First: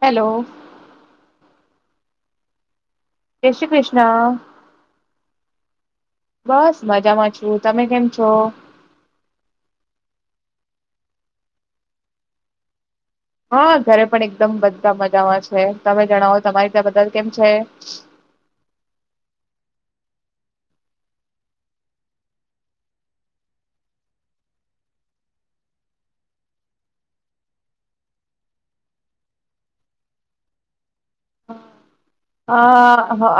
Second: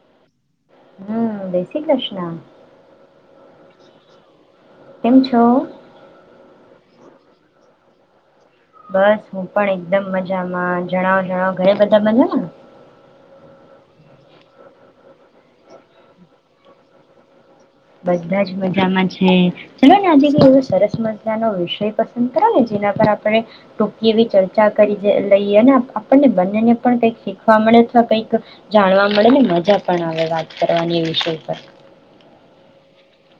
Hello. હમ જય શ્રી કૃષ્ણ. જય શ્રી કૃષ્ણ. કેમ છો? બસ મજામાં છું તમે કેમ છો. બસ હું પણ એકદમ મજામાં જણાવો જણાવો ઘરે બધા મજા. હા ઘરે પણ એકદમ બધા મજામાં છે તમે જણાવો તમારી ત્યાં બદલ કેમ છે. બધા જ મજામાં છે ચલો ને આજે કઈ એવો સરસ મજાનોો વિષય પસંદ કરો ને જેના પર આપણે ટૂંકી એવી ચર્ચા કરી લઈએ અને આપણને બંનેને પણ કઈક શીખવા મળે અથવા કઈક જાણવા મળે ને મજા પણ આવે વાત કરવાની વિષય પર. અ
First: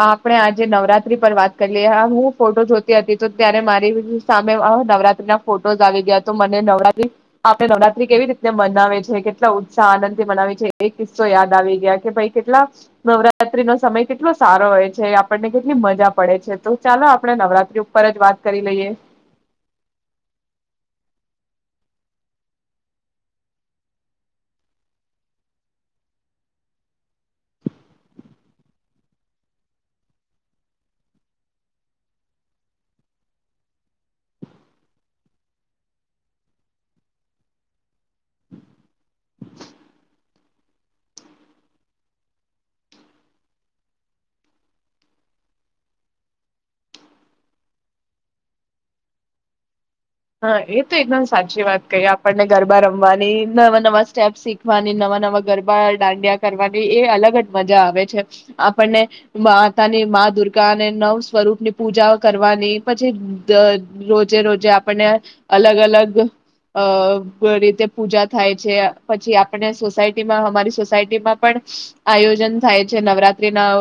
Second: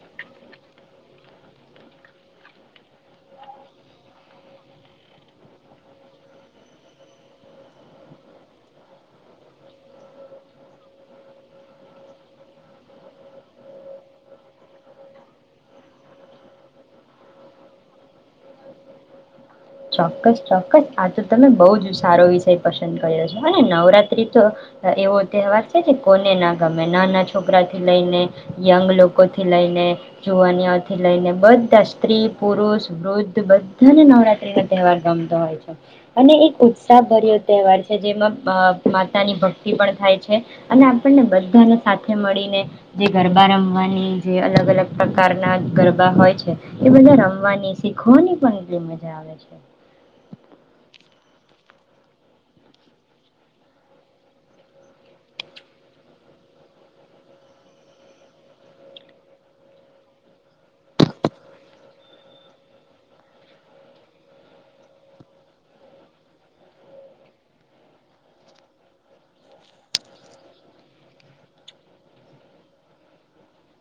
આપણે આજે નવરાત્રી પર વાત કરી લએ હ હું ફોટો જોતી હતી તો ત્યારે મારી સામે નવરાત્રી ના ફોટોઝ આવી ગયા તો મને નવરાત આપણે નવરાત્રી કેવી રીત મનાવે છે કેટલા ઉત્સાહ આનંદ થી મનાવે છે એ કિસ્સો યાદ આવી ગયા કે ભાઈ કેટલા નવરા નવરાત્રી નો સમય કેટલો સારો હોય છે આપણને કેટલી મજા પડે છે તો ચાલો આપણે નવરાત્રી ઉપર જ વાત કરી લઈએ. ચોક્કસ ચોક્કસ આ તો તમે બહ જ સારો વિષય પસંદ કર્યો છો અને નવરાત્રી તો એવો તહેવાર છે કે કોને ના ગમે નાના છોકરા થી લઈને યંગ લોકો થી લઈને જુવાનઓથી લઈને બધા સ્ત્રી પુરુષ વૃદ્ધ બધાને નવરાત વાર રમતો હોય છે અને એક ઉત્સાહભર્યો તહેવાર છે જેમાં માતાની ભક્તિ પણ થાય છે અને આપણને બધાને સાથે મળીને જે ગરબા રમવાની જે અલગ અલગ પ્રકારના ગરબા હોય છે એ બધા રમવાની શીખવાની પણ એટલી મજા આવે. અચ્છા. હા એ તો એકદમ સાચી વાત કહી આપણને ગરબા રમવાની નવા નવા સ્ટેપ શીખવાની નવા નવા ગરબા દાંડિયા કરવાની એ અલગ જ મજા આવે છે આપણને માતાની મા દુર્ગાને નવ સ્વરૂપ ની પૂજા કરવાની પછી રોજે રોજે અલગ અલગ અ રીતે પૂજા થાય છે પછી આપને સોસાયટીમાં હમારી સોસાયટીમાં પણ આયોજન થાય છે નવરાત્રીના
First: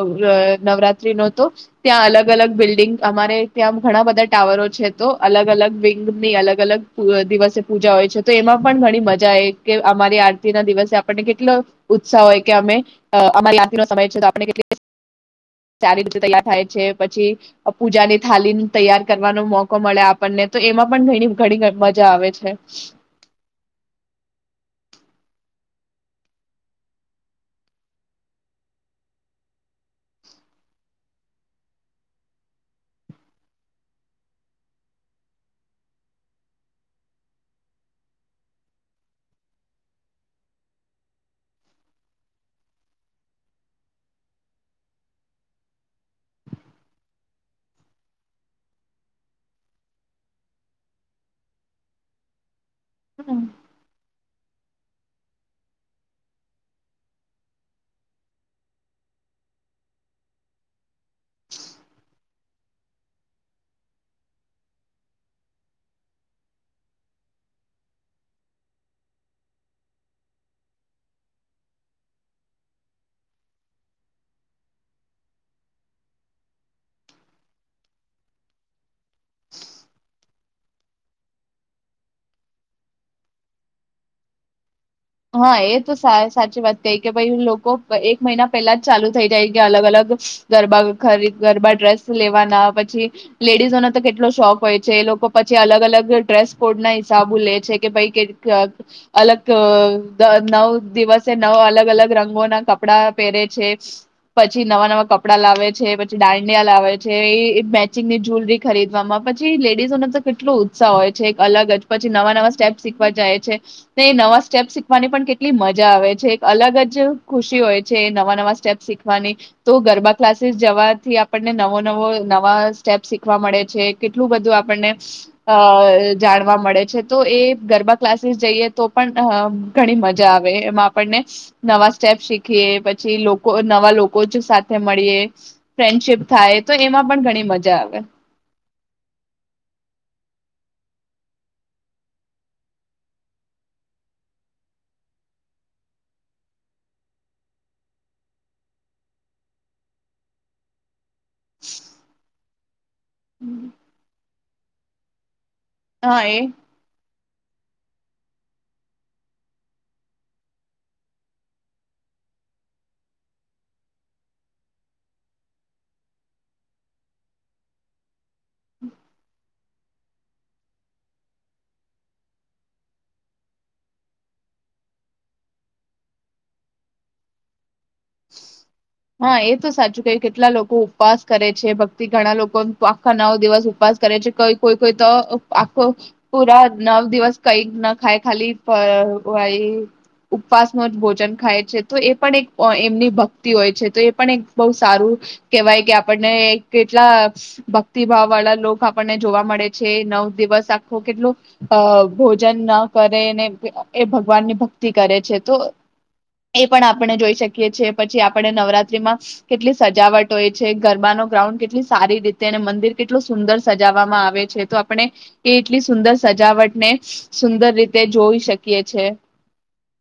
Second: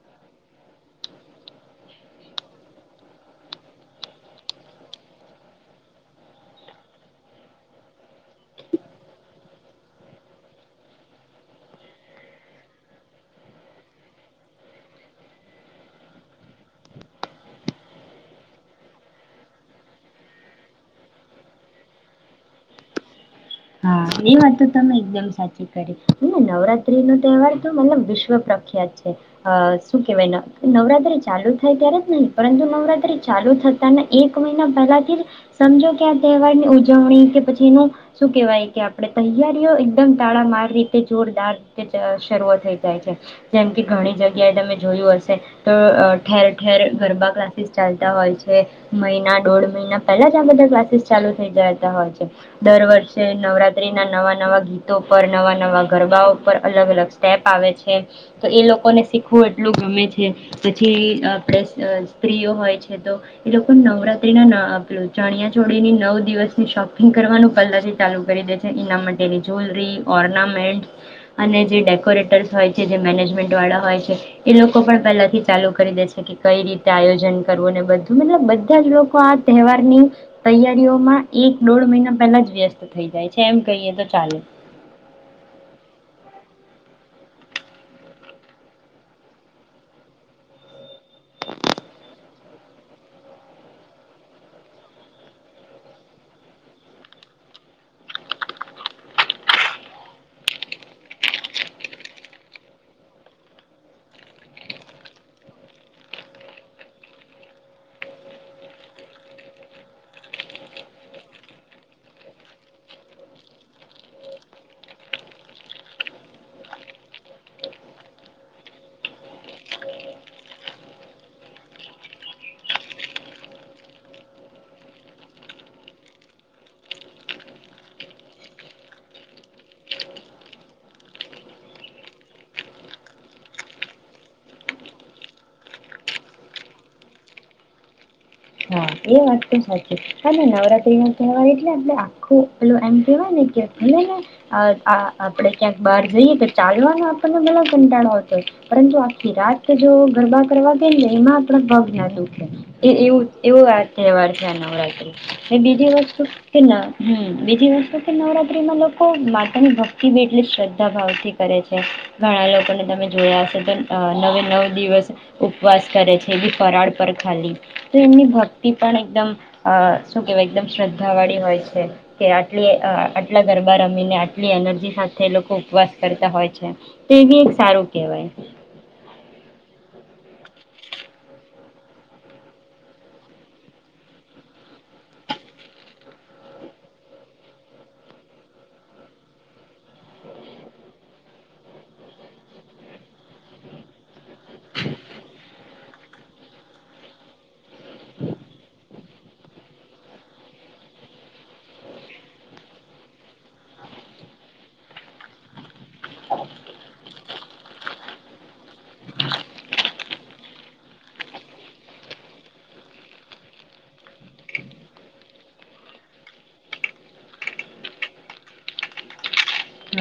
નવરાત્રીનો તો ત્યાં અલગ અલગ બિલ્ડિંગ અમારે ત્યાં ઘણા બધા ટાવરો છે તો અલગ અલગ ની અલગ અલગ દિવસે પૂજા હોય છે તો એમાં પણ ઘણી મજા આવે કે અમારી આરતીના દિવસે આપણને કેટલો ઉત્સાહ હોય કે અમે અમારી આરતનો સમય છેટલી સારી રીતે તૈયાર થાય છે પછી પૂજાની થાલી તૈયાર કરવાનો મોકો મળે આપણને તો એમાં પણ ઘણી ઘણી મજા આવે છે. હા એ વાત તો તમે એકદમ સાચી કરી નવરાત્રીનો તહેવાર તો મતલબ વિશ્વ પ્રખ્યાત છે અ શું કેવાય નવરાત્રી ચાલુ થાય ત્યારે જ નહી પરંતુ નવરાત્રી ચાલુ થતાના એક મહિના પહેલાથી જ સમજો કે આ તહેવારની ઉજવણી કે પછી એનું શું કેવાય કે આપણે તૈયારીઓ એકદમ તાડામાર રીતે જોરદારીતે શરૂઆ થઈ જાય છે જેમ કે ઘણી જગ્યાએ તમે જોયું હશે તો ઠેર ઠેર ગરબા ક્લાસીસ ચાલતા હોય છે મહિના દોઢ મહિના પહેલા જ આ બધા ક્લાસીસ ચાલુ થઈ જતા હોય છે દર નવરાત્રીના નવા નવા ગીતો પર નવા નવા ગરબાઓ પર અલગ અલગ સ્ટેપ આવે છે તો એ લોકોને શીખવું એટલું ગમે છે પછી આપણે સ્ત્રીઓ હોય છે તો એ લોકો નવરાત્રીના ચણિયાચોળીની નવ દિવસની શોપિંગ કરવાનું પહેલા છે. ચાલુ કરી દે છે એના માટેની જ્વેલરી ઓર્નામેન્ટ અને જે ડેકોરેટર્સ હોય છે જે મેનેજમેન્ટ વાળા હોય છે એ લોકો પણ પહેલાથી ચાલુ કરી દે છે કે કઈ રીતે આયોજન કરવું ને બધું મતલબ બધા જ લોકો આ તહેવારની તૈયારીઓમાં એક દોઢ મહિના પહેલા જ વ્યસ્ત તો થઈ જાય છે. એમ કહીએ તો ચાલે. હા, એ તો સા સાચી વાત કઈ કે ભઈ લોકો પ એક મહિના પહેલા જ ચાલુ થઈ જાય કે અલગ અલગ ગરબા ખરી ગરબા ડ્રેસ લેવાના પછી લેડીઝોને તો કેટલો શોખ હોય છે. એ લોકો પછી અલગ અલગ ડ્રેસ કોડના હિસાબુ લે છે. કે ભઈ કે ક અલગ અ દ નવ દિવસે નવ અલગ અલગ રંગોના કપડા પહેરે છે, પછી નવા નવા કપડા લાવે છે, પછી દાંડિયા લાવે છે, ઈ એ મેચિંગની જુલરી ખરીદવામાં પછી લેડીઝોને તો કેટલો ઉત્સાહ હોય છે. એક અલગ જ પછી નવા નવા સ્ટેપ શીખવા જાય છે. તો એ નવા સ્ટેપ સી ખવાની પણ કેટલી મજા આવે છે. એક અલગ જ ખુશી હોય છે. એ નવા નવા સ્ટેપ શીખવાની તો ગરબા ક્લાસીસ જવાથી આપણને નવો નવો નવા સ્ટેપ શીખવા મળે છે. કેટલું બધું આપણને અ જાણવા મળે છે. તો એ ગરબા ક્લાસીસ જઈએ તો પણ અ ઘણી મજા આવે એમાં આપણને નવા સ્ટેપ શીખીએ, પછી લોકો નવા લોકો જ સાથે મળીએ ફ્રેન્ડશીપ થાય તો એમાં પણ ઘણી મજા આવે. હા, એ વાત તો સાચી. હા ને નવરાત્રી નો તહેવાર એટલે આપળે આખું પેલું એમ કહેવાય ને કે ભલે ને અ આ આપડે ક્યાંક બાર જઈએ તો ચાલવાનો આપણને ભલે કંટાળો આવતો હોય પરંતુ આખી રાત જો ગરબા કરવા ગઈને એમાં આપડા પગ ના દુખે. એ એવું એવું આ તહેવાર છે, આ નવરાત્રી. એ બીજી વસ્તુ હા એ કે ના, હમ્મ. બીજી વસ્તુ કે નવરાત્રિમાં લોકો માતાની ભક્તિ બી એટલી શ્રદ્ધા ભાવથી કરે છે. ઘણા લોકોને તમે જોયા હશે તો અ નવે નવ દિવસ ઉપવાસ કરે છે. એ બી ફરાળ પર ખાલી. તો એમની ભક્તિ પણ એકદમ અ શું કેવાય એકદમ શ્રદ્ધા વાળી હોય છે કે, આટલી અ આટલા ગરબા રમીને, આટલી એનર્જી સાથે લોકો ઉપવાસ કરતા હોય છે. તે બી એક સારું કેવાય. હા, એ તો સાચું કહ્યું. કેટલા લોકો ઉપવાસ કરે છે, ભક્તિ ઘણા લોકો તો આખા નવ દિવસ ઉપવાસ કરે છે. ક કોઈ કોઈ તો આખો પૂરા નવ દિવસ કઈ જ ન ખાય ખાલી પ વાય ઉપવાસનો જ ભોજન ખાય છે. તો એ પણ એક અ એમની ભક્તિ હોય છે. તો એ પણ એક બોવ સારું કેવાય કે આપણને કેટલા ભક્તિભાવ વાળા લોક આપણને જોવા મળે છે. નવ દિવસ આખું કેટલું અ ભોજન ન કરે ને એ ભગવાનની ભક્તિ કરે છે. તો એ પણ આપણે જોઈ શકીએ છે. પછી આ પણે નવરાત્રીમાં કેટલી સજાવટ હોય છે. ગરબાનો ગ્રાઉન્ડ કેટલી સારી રીતે ને મંદિર કેટલું સુંદર સજાવામાં આવે છે. તો આપણે એ એટલી સુંદર સજાવટને સુંદર રીતે જોઈ શકીએ છે.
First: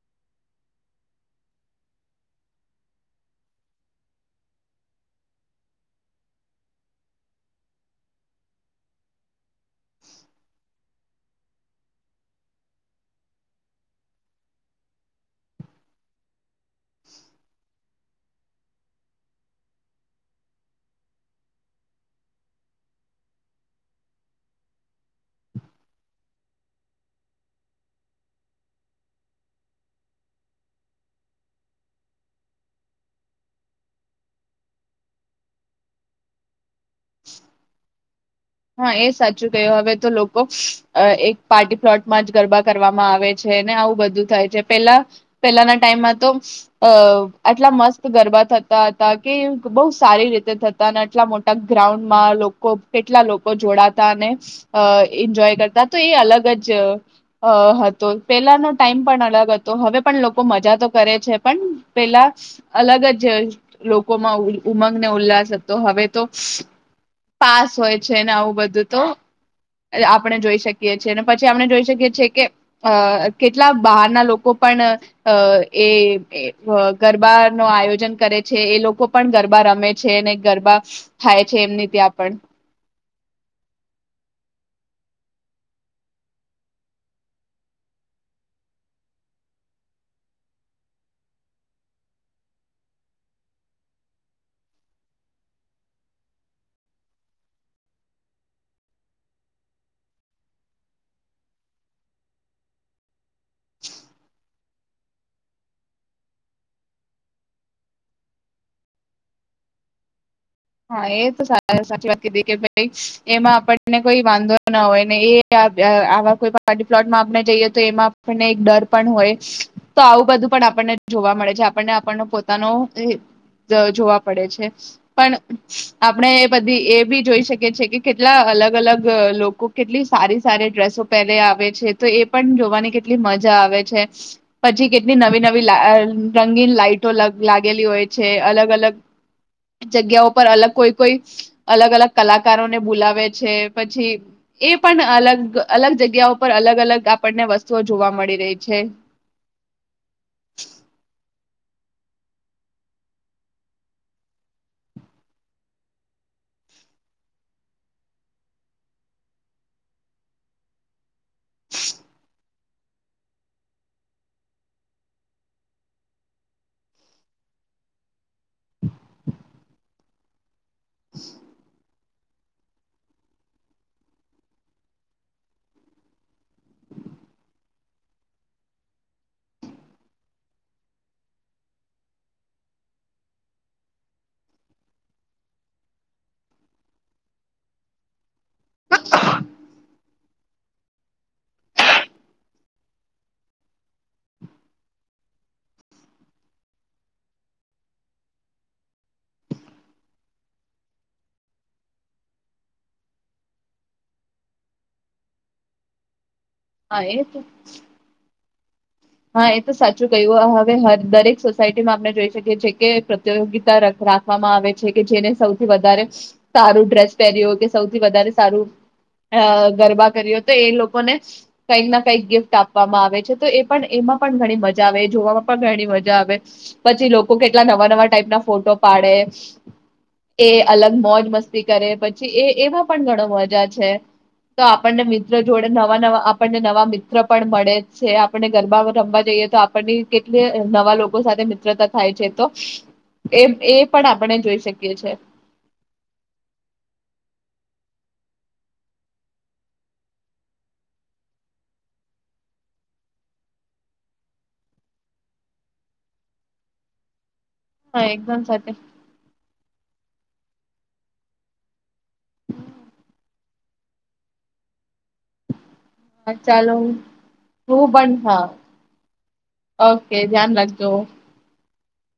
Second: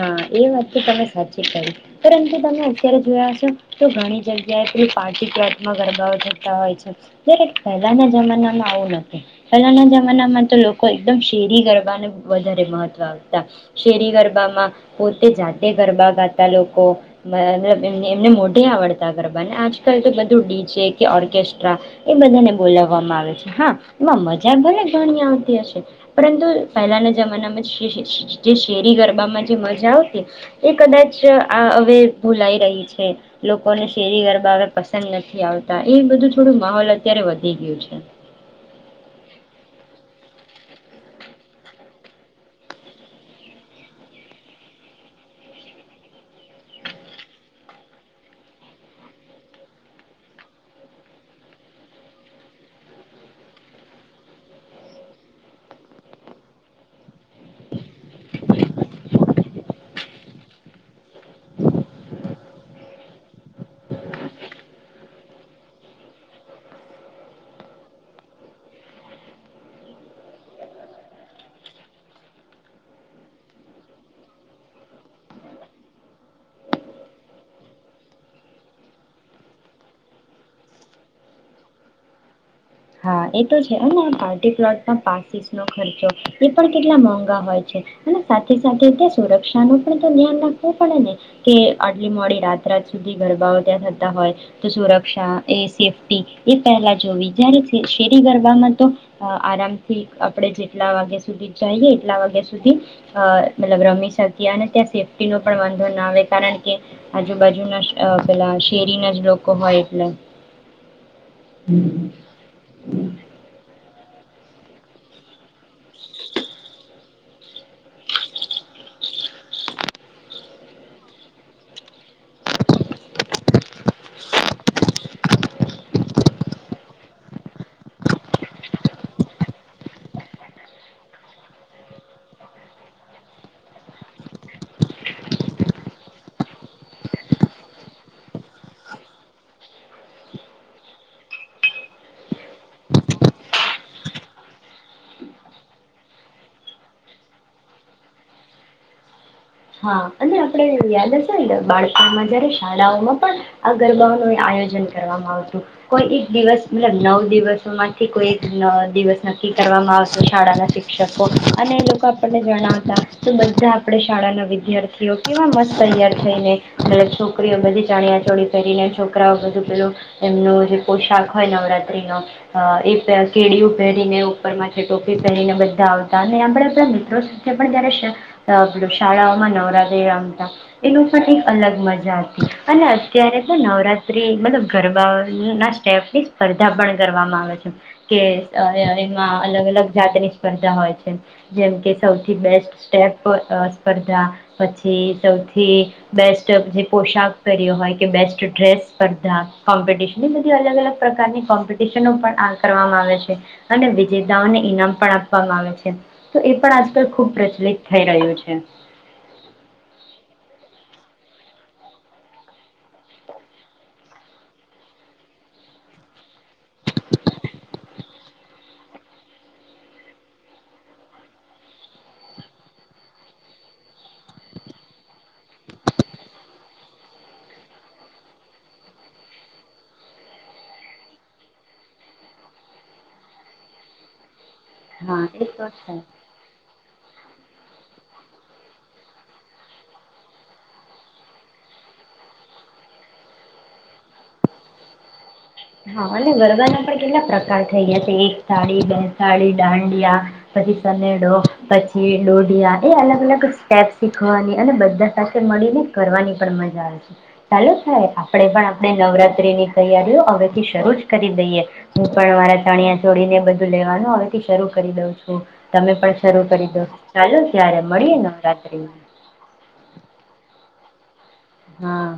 હા, એ વાત તો તમે સાચી કરી. પરંતુ તમને અત્યારે જોયા હસો તો ઘણી જગ્યાએ પેલી પાર્ટી પ્લોટમાં ગરબાઓ થતા હોય છે. જ્યારે પહેલાના જમાનામાં આવું નોતું. પહેલાના જમાનામાં તો લોકો એકદમ શેરી ગરબાને વધારે મહત્વ આપતા. શેરી ગરબામાં પોતે જાતે ગરબા ગાતા લોકો. મલબ એમને એમને મોઢે આવડતા ગરબા ને આજકાલ તો બધું ડી જે કે ઓર્કેસ્ટ્રા એ બધાને બોલાવવામાં આવે છે. હા, એમાં મજા ભલે ઘણી આવતી હશે પરંતુ પહેલાના જમાનામાં ષ ષ ષ જે શેરી ગરબામાં જે મજા આવતી એ કદાચ આ હવે ભૂલાઈ રહી છે. લોકોને શેરી ગરબા હવે પસંદ નથી આવતા. એવું બધું થોડું માહોલ અત્યારે વધી ગ્યું છે. હા, એ સાચું કહ્યું. હવે તો લોકો અ એક પાર્ટી પ્લોટમાં જ ગરબા કરવામાં આવે છે ને આવું બધું થાય છે. પેલા પેલાના ટાઈમમાં તો અ આટલા મસ્ત ગરબા થતા હતા કે બોવ સારી રીતે થતા ને આટલા મોટા ગ્રાઉન્ડમાં લોકો કેટલા લો કો જોડાતા અને અ એન્જોય કરતા. તો એ અલગ જ હ હતો. પેલાનો ટાઈમ પણ અલગ હતો હવે પણ લોકો મજા તો કરે છે પણ પેલા અલગ જ લોકોમાં ઉ ઉમંગને ઉલ્લાસ હતો. હવે તો પાસ હોય છે ને આવું બધું તો અ આપણે જોઈ શકીએ છીએ ને પછી આપણે જોઈ શકીએ છીએ કે અ કેટલા બહારના લોકો પણ અ એ એ ગ ગરબા નો આયોજન કરે છે. એ લોકો પણ ગરબા રમે છે ને ગરબા થાય છે એમની ત્યાં પણ. હા, એ તો છે. અને આ પાર્ટી પ્લોટના પાસીસનો ખર્ચો એ પણ કેટલા મોંઘા હોય છે અને સાથે સાથે ત્યાં સુરક્ષાનો પણ તો ધ્યાન રાખવું પડે ને કે આટલી મોડી રાત રાત સુધી ગરબાઓ ત્યાં થતા હોય તો સુરક્ષા એ સેફ્ટી એ પહેલા જોવી. જ્યારે શેરી ગરબામાં તો અ આરામથી આપણે જેટલા વાગ્યા સુધી જાએ એટલા વાગ્યા સુધી અ મતલબ રમી શકીએ અને ત્યાં સેફ્ટીનો પણ વાંધો ના આવે. કારણ કે, આજુબાજુના ષ અ પેલા શેરીના જ લોકો હોય એટલે. હા એ તો સા આયો સાચી વાત કીધી કે ભઈ એજ એમાં આપણને કોઈ વાંધો ના હોય ને એ આ-આવા કોઈ પાર્ટી પ્લોટમાં આપણે જઈએ તો એમાં આપણને એક ડર પણ હોય. તો આવું બધું પણ આપણને જોવા મળે છે. આપણને આપણ પોતાનો એ જોવા પડે છે પણ આપણે એ બધી એ બી જોઈ શકીએ છીએ કે કેટલા અલગ અલગ અહ લોકો કેટલી સારી સારી ડ્રેસો પહેરે આવે છે. તો એ પણ જોવાની કેટલી મજા આવે છે. પછી કેટલી નવી નવી લા આહ રંગીન લાઈટો લગ-લાગેલી હોય છે. અલગ અલગ જગ્યાઓ પર અલગ કોઈ કોઈ અલગ અલગ કલાકારો ને બુલાવે લાવે છે પછી એ પણ અલગ અલગ જગ્યા ઉપર અલગ અલગ આપણને વસ્તુઓ જોવા મળી રહી છે. હા અને આપડે યાદ હશે ને બાળપણમાં જયારે શાળાઓમાં પણ આ ગરબાઓનો આયોજન કરવામાં આવતું. કોઈ એક દિવસ મતલબ નવ દિવસો માંથી કોઈ એક અહ દિવસ નક્કી કરવામાં આવતો શાળાના શિક્ષકો અને એ લોકો આપણને ગણાવતા તો બધા આપણે શાળાના વિદ્યાર્થીઓ કેવા મસ્ત તૈયાર થઈને એટલે છોકરીઓ બધી ચાણિયાચોળી પેરીને છોકરાઓ બધું પેલું એમનું જે પોશાક હોય નવરાત્રીનો હા એ પેર કેડિયું પહેરીને ઉપર માંથે ટોપી પહેરીને બધા આવતા અને આમ આપડા મિત્રો સાથે પણ જયારે શ અહ શાળા માં નવરાત્રી રમતા એનું સાથ એક અલગ મજા હતી. અને અત્યારે તો નવરાત્રી મતલબ ગરબાના સ્ટેપની સ્પર્ધા પણ કરવામાં આવે છે. કે અ એમાં અલગ અલગ જાતની સ્પર્ધા હોય છે. જેમ કે સૌથી બેસ્ટ અહ સ્પ ધા પછી તો થી બેસ્ટ જે પોશાક કર્યો હોય કે બેસ્ટ ડ્રેસ સ્પર્ધા કોમ્પિટશન એ બધી અલગ અલગ પ્રકારની કોમ્પિટિશનો પણ આ કરવામાં આવે છે. અને વિજેતાઓને ઈનામ પણ આપવામાં આવે છે. તો એ પણ હા આજકાલ એ ખુબ તો પ્રચલિત થઈ રહ્યું છે. હા એ તો સાચું કયું હ-હવે હર દરેક સોસાયટી માં આપને જોઈ શકીએ છે કે પ્રતિયોગિતા રખ- રાખવા માં આવે છે કે જેને સૌથી વધારે સારું ડ્રેસ પહેર્યો કે સૌથી વધારે સારું અહ ગરબા કર્યો તો એ લોકોને કઈ ના કઈક ગિફ્ટ આપવામાં આવે છે તો એ પણ એમાં પણ ઘણી મજા આવે. એ જોવામાં પણ ઘણી મજા આવે. પછી લોકો કેટલા નવા નવા ટાઈપ ના ફોટો પાડે. એ અલગ મોજ મસ્તી કરે પછી એ એમાં પણ ઘણો મજા છે. તો આપણને હા મિત્રો એ તો જોડે છે. નવા નવા આપણને નવા મિત્ર પણ મળે છે. આ પણે ગરબા રમવા જઈએ તો આપણની કેટલે નવા લોકો સાથે મિત્રતા થાય છે તો એમ એ પણ આપણને જોઈ શકીએ છે. હા અને ગરવાના પણ કેટલા પ્રકાર થઈ ગયા છે. એક તાળી બે તાળી દાંડિયા પછી સનેડો પછી ડોઢિયા એ અલગ અલગ સ્ટેપ શીખવાની અને બધા સાથે મળીને કરવાની પણ મજા આવે છે. ચાલુ થાય હા એકદમ આપડે પણ સાથે આપણે નવરાત્રિ ની તૈયારીઓ હવે શરૂ જ કરી દઈએ હું પણ મારા ચણિયા ચોડીને એ બધું લેવાનું હોયથી શરૂ કરી દઉં છું. તમે પણ હા શરૂ કરી ચાલો દો ચાલુ જ્યારે હું પણ મળીએ હા નવરાત્રિમાં ઓકે ધ્યાન રાખજો હા.